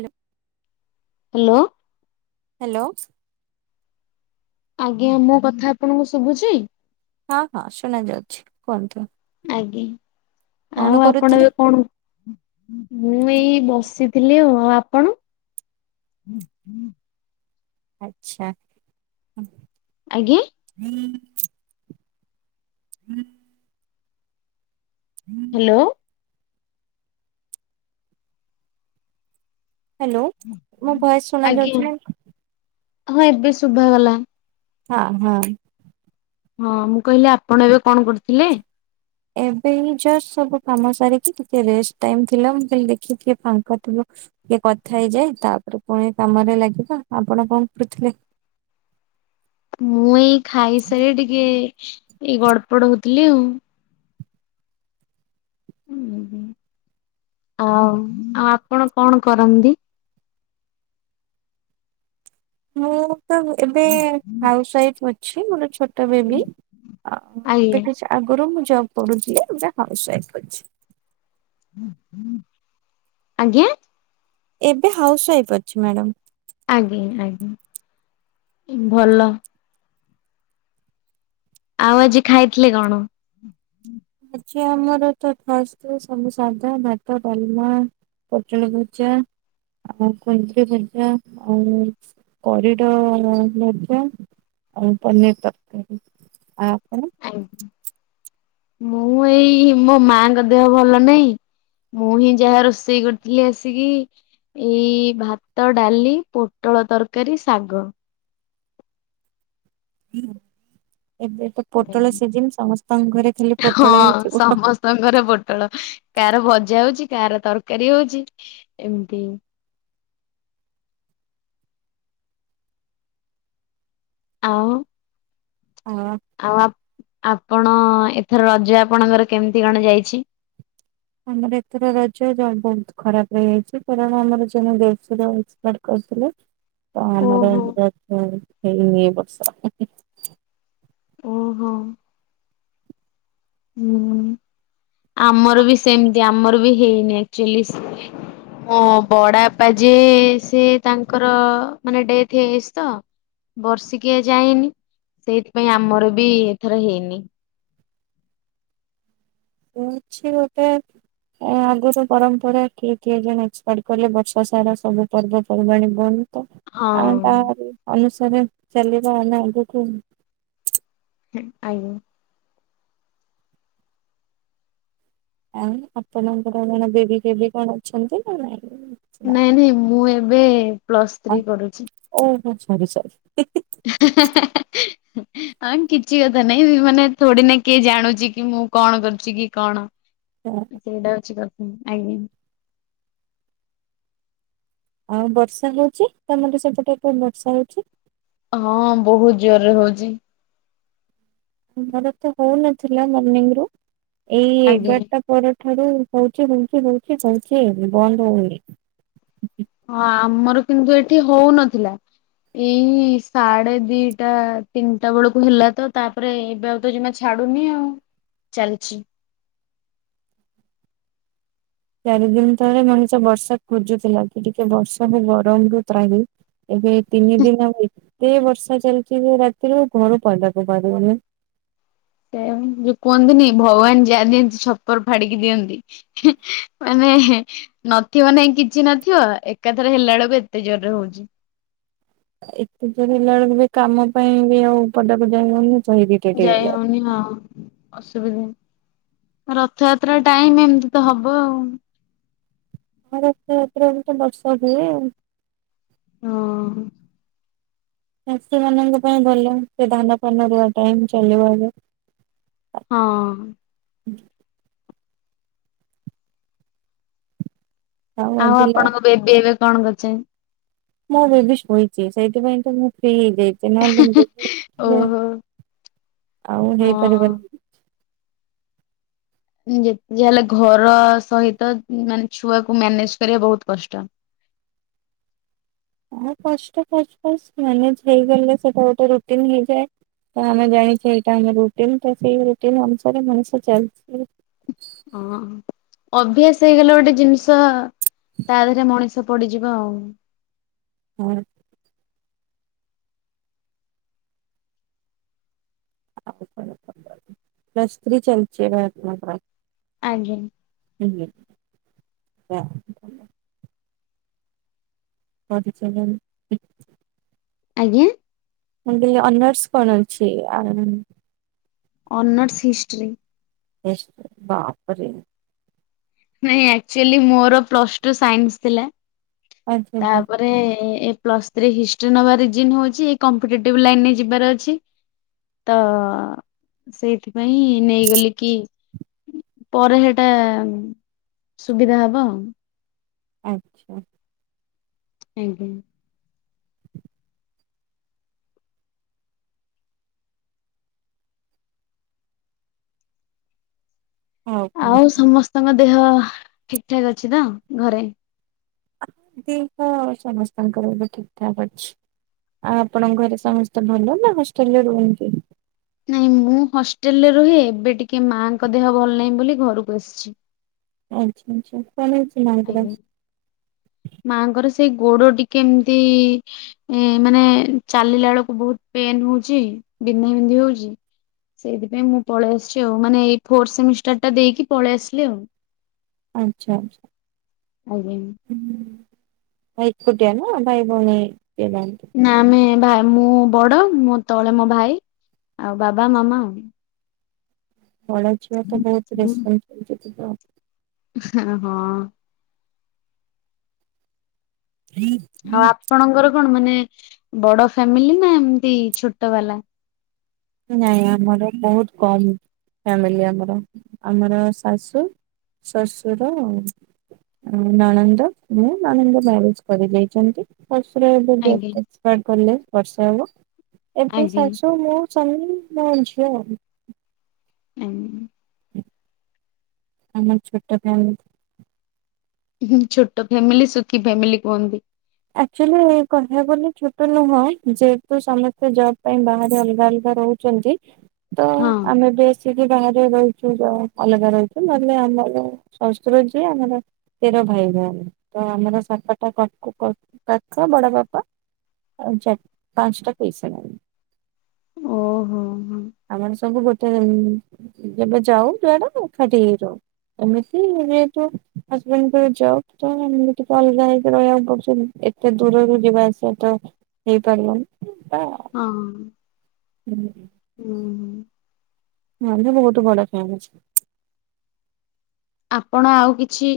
ଲୋ। Hello. Hello. ଆଜ୍ଞା ମୋ କଥା ଆପଣଙ୍କୁ ଶୁଭୁଚି? ହଁ ହଁ ଶୁଣା ଯାଉଛି କୁହନ୍ତୁ। ଆଜ୍ଞା ଆଉ କଣ ଆପଣ କରୁଥିଲେ? ଏବେ କଣ? ଥିଲି ଆଉ ଆଉ ଆପଣ? ଆଚ୍ଛା। ଆଜ୍ଞେ। ହୁଁ। ହୁଁ। ହାଲୋ। ହ୍ୟାଲୋ ମୋ ଭଏସ୍ ଶୁଣା ଆଜ୍ଞା। ଯାଉଚି ନାଁ? ହଁ ଏବେ ଶୁଭା ଗଲା। ହଁ ହଁ। ହଁ ମୁଁ କହିଲି ଆପଣ ଏବେ କଣ କରୁଥିଲେ? ଏବେ ହିଁ ଜଷ୍ଟ ସବୁ କାମ ସାରିକି ଟିକେ ରେଷ୍ଟ ଟାଇମ୍ ଥିଲା ମୁଁ କହିଲି ଦେଖିଆ ଟିକେ କିଏ ଫାଙ୍କା ଥିବ। ଟିକେ କଥା ହେଇଯାଏ ତାପରେ ପୁଣି କାମରେ ଲାଗିବ ଆପଣ କଣ କରୁଥିଲେ? ମୁଁ ଏଇ ଖାଇସାରି ଟିକେ ଏଇ ଗଡପଡ ହଉଥିଲି ଆଉ। ଆଉ ଆଉ ଆପଣ କଣ କରନ୍ତି? ମୁଁ ତ ଏବେ ହାଉସୱାଇଫ ଅଛି ଗୋଟେ ଛୋଟ ଛୋଟ ବେବି, ଆଜ୍ଞା ଏବେ କିଛି ଆଗରୁ ମୁଁ ଜବ କରୁଥିଲି ଏବେ ହାଉସ ୱଫ ଅଛି। ଆଜ୍ଞା। ଏବେ ହାଉସ ୱାଇଫ୍ ଅଛି ମ୍ୟାଡ଼ାମ। ଆଜ୍ଞା ଆଜ୍ଞା ଭଲ। ଆଉ ଆଜି ଖାଇଥିଲେ କଣ? ଆଜି ଆମର ତ ଥର୍ଷଡେ ସବୁ ସାଧା ଭାତ ଡାଲମା। ପୋଟଳ ଭଜା। ଆଉ କଞ୍ଚ ଲଜା ଆଉ କରିଡର ଲଜା। ଆଉ ପନିର ତରକାରୀ ଆଉ ଆପଣ? ଆଜ୍ଞା, ମୁଁ ଏଇ ମୋ ମାଙ୍କ ଦେହ ଭଲ ନାଇଁ। ମୁଁ ହିଁ ଯାହା ରୋଷେଇ କରିଥିଲି ଆସିକି। ଏଇ ଭାତ ଡାଲି ପୋଟଳ ତରକାରୀ ଶାଗ। ହୁଁ ଏବେ ତ ପୋଟଳ ସିଜିନ ସମସ୍ତଙ୍କ ଘରେ ଖାଲି ପୋଟଳ ହେଇଥିବ। ସମସ୍ତଙ୍କ ର ପୋଟଳ କାହାର ଭଜା ହଉଛି କାହାର ତରକାରୀ ହଉଛି ଏମିତି। ଆଉ। ହଁ। ଆଉ ଆପ୍ ଆପଣ ଏଥର ରଜ ଆପଣଙ୍କର କେମିତି କଣ ଯାଇଛି? ଆମର ଏଥର ରାଜ୍ୟ ବହୁତ୍ ଖରାପ୍ ରହିଯାଇଛି କାରଣ ଆମର ଜଣେ ଦେଶର କରିଥିଲେ ତ ଆମର ଓହୋ। ହେଇନି ଏ ବର୍ଷ। ଓହୋ। ହୁଁ ଆମର ବି ସେମିତି ଆମର ବି ହେଇନି ଆକଚୁଆଲିସ୍ ହଁ ବଡ ବାପା ଯିଏ ସେ ତାଙ୍କର ମାନେ ଡେଥ ହେଇ [unintelligible] ତ। ବର୍ଷିକିଆ ଯାଏନି ସେଇଥିପାଇଁ ଆମର ବି ଏଥର ହେଇନି। ଉଁ ଅଛି ଗୋଟେ ଏଁ ଆଗୁରୁ ପରମ୍ପରା କିଏ କିଏ ଜଣେ ଏକ୍ସପାଟ କଲେ ବର୍ଷ ସାରା ସବୁ ପର୍ବ ପର୍ବାଣୀ ବନ୍ଦ ତ ହଁ ଆଉ ତା ଅନୁସାରେ ଚାଲିବା ଆମେ ଆଗୁକୁ ହୁଁ ଆଇବୁ ଆ ଆପଣଙ୍କର କଣ ବେବି କେବି କଣ ଅଛନ୍ତି ନା ନାଇଁ? ନାଇଁ ନାଇଁ ମୁଁ ଏବେ ପ୍ଲସ୍ ଆ ଥ୍ରୀ କରୁଛି। ଓହୋ ସରି ସରି ହି ହି ହେ ହେ ହେ ହେ ହେ ହୁଁ। ହଁ କିଛି କଥା ନାଇଁ ମାନେ ଥୋଡି ନା କିଏ ଜାଣୁଚି କି ମୁଁ କଣ କରୁଚି କି କଣ ଆଜ୍ଞା। ଆଉ ବର୍ଷା ହଉଛି ତମର ସେପଟେ ପୁ ବର୍ଷା ହଉଛି ହଁ ବହୁତ ଜୋରରେ ହଉଚି। ମୋର ତ ହଉନଥିଲା ମର୍ଣ୍ଣିଙ୍ଗ ରୁ ଏଇ ଆଜ୍ଞା। ଏଗାରଟା ପରଠାରୁ ହଉଛି ହଉଚି ହଉଚି ହଉଛି ବନ୍ଦ ହଉନି। ହଁ ଆମର କିନ୍ତୁ ଏଠି ହଉନଥିଲା। ଏଇ ସାଢେ ଦିଟା ତିନିଟା ବୁଳୁକୁ ହେଲା ତ ତାପରେ ଏ ଏବେ ଆଉ ତ ଜିମା ଛାଡୁନି ଆଉ ଚାଲିଛି। ଚାରି ଦିନି ତଳେ ମଣିଷ ବର୍ଷା ଖୋଜୁଥିଲା କି ଟିକେ ବର୍ଷା ହଉ ଗରମରୁୁ ତ୍ରାହି। ଏବେ ତିନି ଦିନ ଆ ଏତେ ବର୍ଷା ଚାଲିଛି ଯେ ରାତିରୁ ଘରୁ ପାଦା କୁ ବାହାରି ହଉନି। ସେମ୍ ଯୋଉ କୁହନ୍ତିନି ଭଗବାନ ଯାହା ଦିଅନ୍ତି ଛପର ଫାଡିକି ଦିଅନ୍ତି। ହିଁ ମାନେ ନଥିବ ନାଇଁ କିଛି ନଥିବ ଏକାଥରେ ହେଲା ବେଳକୁ ଏତେ ଜୋର ରେ ହଉଚି। ଏତେ ଯୋରରେ ହେଲା ବେଳକୁ ବି କାମ ପାଇଁ ବି ଆଉ ପଦା କୁ ଯାଇ ହଉନି ଚହିବି ଯାଇ ହଉନି ହଁ। ଅସୁବି ରଥଯାତ୍ରା ଟାଇମ ଏମିତି ତ ହବ ଆଉ। ହଁ ରଥ ଯାତ୍ରା ଏମତି ତ ବର୍ଷା ହୁଏ। ହଁ। ଚାଷୀ ମାନଙ୍କ ପାଇଁ ଭଲ ସେ ଧାନ ଫାନ ରୁଆ ଟାଇ ଚାଲିବ ଏବେ। ହଁ। ଆଉ ଆଜି ଲ ଆପଣଙ୍କ ବେବି ଏବେ କଣ କରଛେ ମୁଁ ବେବି ଶୋଇଚି ସେଇଥିପାଇଁ ତ ମୁଁ [unintelligible] ନହେଲେ ଓହୋ [inaudible] ଆଉ ହଁ। ହେଇପାରିବନି। ଯେ ଯାହେଲେ ଘର ସହିତ ମାନେ ଛୁଆକୁ ମ୍ୟାନେଜ କରିବା ବହୁତ କଷ୍ଟ। ହଁ କଷ୍ଟ ଫାଷ୍ଟ ଫାଷ୍ଟ ମ୍ୟାନେଜ ହେଇଗଲେ ସେଟା ଗୋଟେ ରୋଟିନ ହେଇଯାଏ। ତ ଆମେ ଜାଣିଛେ ଏଇଟା ଆମ ରୁଟିନ ତ ସେଇ ରୁଟିନ ଅନୁସାରେ ମଣିଷ ଚାଲିଛି। ହଁ। ଅଭ୍ୟାସ ହେଇଗଲା ଗୋଟେ ଜିନିଷ ତା ଧେରେ ମଣିଷ ପଡିଯିବ ଆଉ। ହଁ। ପ୍ଲୁସ ଥ୍ରୀ ଚାଲଛି ଏବେ ଆପଣଙ୍କର? ଆଜ୍ଞା। ହୁଁ [unintelligible] ହଉଚି ଚଳାନ୍ତ ଆଜ୍ଞା। ମୁ ମୋର ଅନର୍ସ କଣ ଅଛି ଆ ଅନର୍ସ ହିଷ୍ଟ୍ରି। ହିଷ୍ଟ୍ରି ବାପରେ ନାଇଁ ଆକ୍ଚୁଆଲି ମୋର ପ୍ଲସ ଟୁ ସାଇନ୍ସ ଥିଲା ଆଚ୍ଛା ଆଚ୍ଛା ତାପରେ ପ୍ଲସ ଥ୍ରି ହିଷ୍ଟି ନବାଜି ହଉଛି କମ୍ପିଟେଟିଭ ଲାଇନ ରେ ଯିବାର ଅଛି। ତ ସେଇଥିପାଇଁ ନେଇଗଲି କି ପରେ ସେଟା ସୁବିଧା ହବ ଆଉ ଆଜ୍ଞା। ଆଜ୍ଞା। ଆଉ ସମସ୍ତଙ୍କ ଦେହ ଠିକ ଠାକ ଅଛି ତ ଘରେ? ଦେହ ସମସ୍ତଙ୍କର ବି ଠିକ୍ ଠାକ ଅଛି। ଆଉ ଆପଣଙ୍କ ଘରେ ସମସ୍ତେ ଭଲ ନା ହଷ୍ଟେଲରେ ରୁହନ୍ତି। ନାଇଁ ମୁଁ ହଷ୍ଟେଲରେ ରୁହେ ଏବେ ଟିକେ ମାଙ୍କ ଦେହ ଭଲ ନାହିଁ ବୋଲି ଘରକୁ ଆସିଛି। ଆଚ୍ଛା ଆଚ୍ଛା କେ ଆଜ୍ଞା ମାଆଙ୍କର ସେଇ ଗୋଡଟି କେମିତି ଏ ମାନେ ଚାଲିଲା ବେଳକୁ ବହୁତ ପେନ୍ ହଉଚି ବିନ୍ଧା ବିନ୍ଧି ହଉଛି। ସେଇଥିପାଇଁ ମୁଁ ପଳେଇ ଆସିଛି ଆଉ ମାନେ ଏଇ ଫୋର୍ଥ ସେମିଷ୍ଟାରଟା ଦେଇକି ପଳେଇ ଆସିଲି ଆଉ। ଆଚ୍ଛା। ଆଜ୍ଞା। ଭାଇ ଏକୁଟିଆ ନା ଭାଇ ଭଉଣୀ ଯଦି। ନା ଆମେ ଭାଇ ମୁଁ ବଡ ମୁଁ ତଳେ ମୋ ଭାଇ ଆଉ ବାବା ମାମା ଆଉ ବଡ ଝିଅ ତ ବହୁତ ହଁ ରେସ୍ପନ୍ସିବଲଟି ଥିବ। ହଁ। ହ ଆଉ ଆପଣଙ୍କର କଣ ମାନେ ବଡ ଫ୍ୟାମିଲି ନା ଏମତି ଛୋଟ ବାଲା? ନାଇଁ ଆମର ବହୁତ କମ ଫ୍ୟାମିଲି ଆମର ଆମର ଶାଶୁ ଶଶୁର। ନଣନ୍ଦ ମୁଁ ନଣନ୍ଦ ମ୍ୟାରେଜ କରିଦେଇଛନ୍ତି। ଶଶୁର ଏବେ ଆଜ୍ଞା ଜଷ୍ଟ ଏକ୍ସପାଇଡ ବର୍ଷ ହବ ଏବେ ଆଜ୍ଞା ସାଶୁ ମୁଁ [inaudible] ହୁଁ। ଆମର ଛୋଟ ଫ୍ୟାମିଲି। ହୁଁ ଛୋଟ ଫ୍ୟାମିଲି ସୁଖି ଫ୍ୟାମିଲି କୁହନ୍ତି। ଆକଚୁଆଲି କହିବାକୁ ଗଲେ ଛୋଟ ନୁହେ ଯେହେତୁ ସମସ୍ତେ ଜବ ପାଇଁ ବାହାରେ ଅ ରହୁଛନ୍ତି। ହଁ। ବେଶିକି ବାହାରେ ରହୁଛୁ ଅଲଗା ରହୁଛୁ ନହେଲେ ଆମର ଶଶୁର ଯିଏ ଆମର ତେର ଭାଇ ଭଉଣି ତ ଆମର [inaudible] କ ବଡ ବାପା ପାଞ୍ଚଟା ଚାର ପାଞ୍ଚଟା ପିଇସୀ ନାନୀ। ଓହୋ ହୋ। ଆମର ସବୁ ଗୋଟେ ଯେବେ ଯାଉ ଯୁଆଡା ଖାଠ ହେଇ ରହୁ ଏମିତି ଯେହେତୁ ହଜବେଣ୍ଡଙ୍କର ଜବ ତ ଏମତି ଟିକେ ଅଲଗା ହେଇକି ରହିବାକୁ ପଡୁଛନ୍ତି। ଏତେ ଦୂରରୁ ଯିବା ଆସିବା ତ ହେଇପାରିବନି। ହଁ। ହୁଁଁ। ହୁଁ ହ। ମୋର ବି ବହୁତ ବଡ଼ ଫୋନ ଅଛି। ଆପଣ ଆଉ କିଛି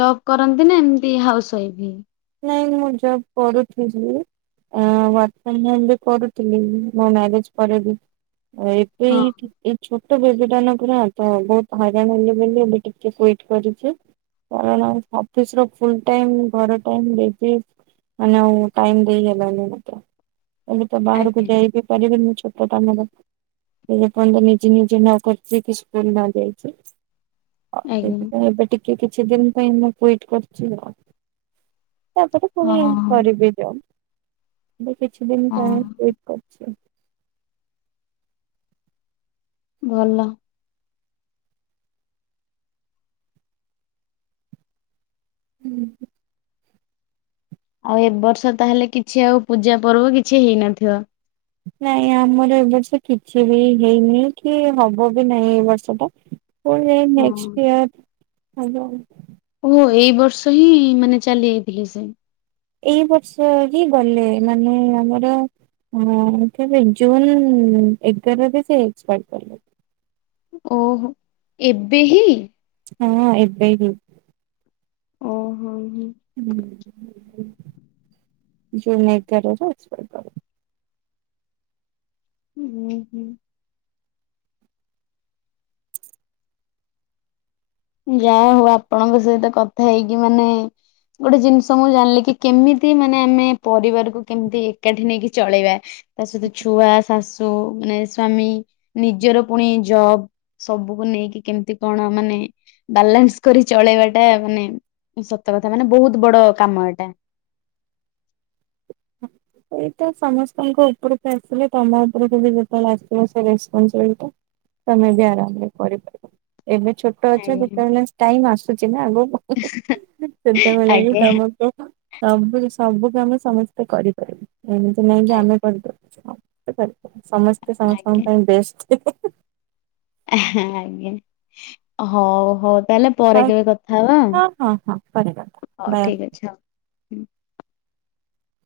ଜବ୍ କରନ୍ତି ନା ଏମତି ହାଉସ ୱାଇଫ୍? ନାଇଁ ମୁଁ ଜବ୍ କରୁଥିଲି। ଅ ବର୍ତ୍ତମାନ ବି କରୁଥିଲି ମୋ ମ୍ୟାରେଜ ପରେ ବି। ଆ ଏବେ ହଁ ଏଇଠି ଏଇ ଛୋ ଟ ବିଟାନ ପୁରା ତ ବହୁତ ହଇରାଣ ହେଲେ ବୋଲି ଏବେ ଟିରେ ସ୍ବିଟ୍ କରୁଛି। କାରଣ ଅଫିସ ର ଫୁଲ ଟାଇମ୍ ଘର ଟାଇମ୍ ଦେବି, ମାନେ ଆଉ ଟାଇମ ଦେଇ ହେଲାନି ମତେ। ଏବେ ତ ବାହାରକୁ ଆଜ୍ଞା। ଯାଇ ବିି ପାରିବିନି ଛୋଟ କାମର। ଲୋକମାନେ ତ ନିଜେ ନିଜେ ନ କରିଛି କି ସ୍କୁଲ ନ ଯାଇକି। ହଉ ଆଜ୍ଞା ସେଇଥିପାଇଁ ଏବେ ଟିକେ କିଛି ଦିନ ପାଇଁ ମୁଁ କ୍ବିଟ କରିଛି ଆଉ। ତାପରେ ପୁଣି ହଁ ହଁ କରିବି ଜବ୍। ଏବେ କିଛି ଦିନ ହଁ ପାଇଁ କ୍ବିଟ୍ କରିଛି। ଭଲ। ହୁଁ [inaudible] ଆଉ ଏ ବର୍ଷ ତାହେଲେ କିଛି ଆଉ ପୂଜା ପର୍ବ କିଛି ହେଇନଥିବ? ନାଇଁ ଆମର ଏ ବର୍ଷ କିଛି ବି ହେଇନି କି ହବ ବି ନାଇଁ ଏଇ ବର୍ଷ ଟା। ହଉ ହେଇ ହଁ। ନେକ୍ସଟ୍ ଇୟର ହବ ଆଉ। ଓହୋ ଏଇ ବର୍ଷ ହିଁ ମାନେ ଚାଲି ଯାଇଥିଲି ସେ? ଏଇ ବର୍ଷ ହିଁ ଗଲେ ମାନେ ଆମର ହଁ କେବେ, ଜୁନ୍ ଏଗାର ସେ ଏକ୍ସପାର୍ କଲେ। ଓହୋ। ଏବେ ହିଁ! ହଁ ଏବେ ହିଁ। ଓହୋ ହଉ। ଜୁନ୍ ଏଗାରରେ ଅଛି। ଉଁ ହୁଁ। ଯାହା ହଉ ଆପଣଙ୍କ ସହିତ କଥା ହେଇକି ମାନେ ଗୋଟେ ଜିନିଷ ମୁଁ ଜାଣିଲି କି, କେମିତି ମାନେ ଆମେ ପରିବାରକୁ କେମିତି ଏକାଠି ନେଇକି ଚଳେଇବା? ତା ସହିତ ଛୁଆ, ଶାଶୁ ମାନେ ସ୍ଵାମୀ ନିଜର ପୁଣି ଜବ୍। ସବୁକୁ ନେଇକି କେମିତି କଣ ମାନେ ବାଲାନ୍ସ କରି ଚଳେଇବା ଟା ମାନେ ସତ କଥା ମାନେ ବହୁତ ବଡ଼ କାମ ଏଟା। [inaudible] ଏଇଟା ସମସ୍ତଙ୍କ ଉପର ତ ଆସିଲେ ତମ ଉପରେ ଯଦି ଯେତେବେଳେ ଆସିବ ସେ ରେସ୍ପନସିବିଲଟା ତମ ବି ଆରାମରେ କରି ପାରିବ। ଏବେ ଛୋ ଟ ଅଛ ଆଜ୍ଞା ଯେତେବେଳେ ଟାଇମ୍ ଆସୁଛି ନା ଆଗ ସେତେବେଳେ ବି ଆଜ୍ଞା ତମକୁ ସବୁ ସବୁ ଆମେ ସମସ୍ତେ କରିପାରିବୁ ଏମିତି ନାଇଁ କି ଆମେ କରିଦଛୁ। ହଁ। ସମସ୍ତେ ସାଙ୍ଗେ ସାଙ୍ଗ ଆଜ୍ଞା ପାଇଁ ବେଷ୍ଟ ଆଜ୍ଞା। ହଉ ହଉ ତାହେଲେ ପରେ ହଁ କେବେ କଥା ହବା ଆଉ। ହଁ ହଁ କରିବା ହଉ ବାଏ ଠିକ୍ ଅଛି ହଉ।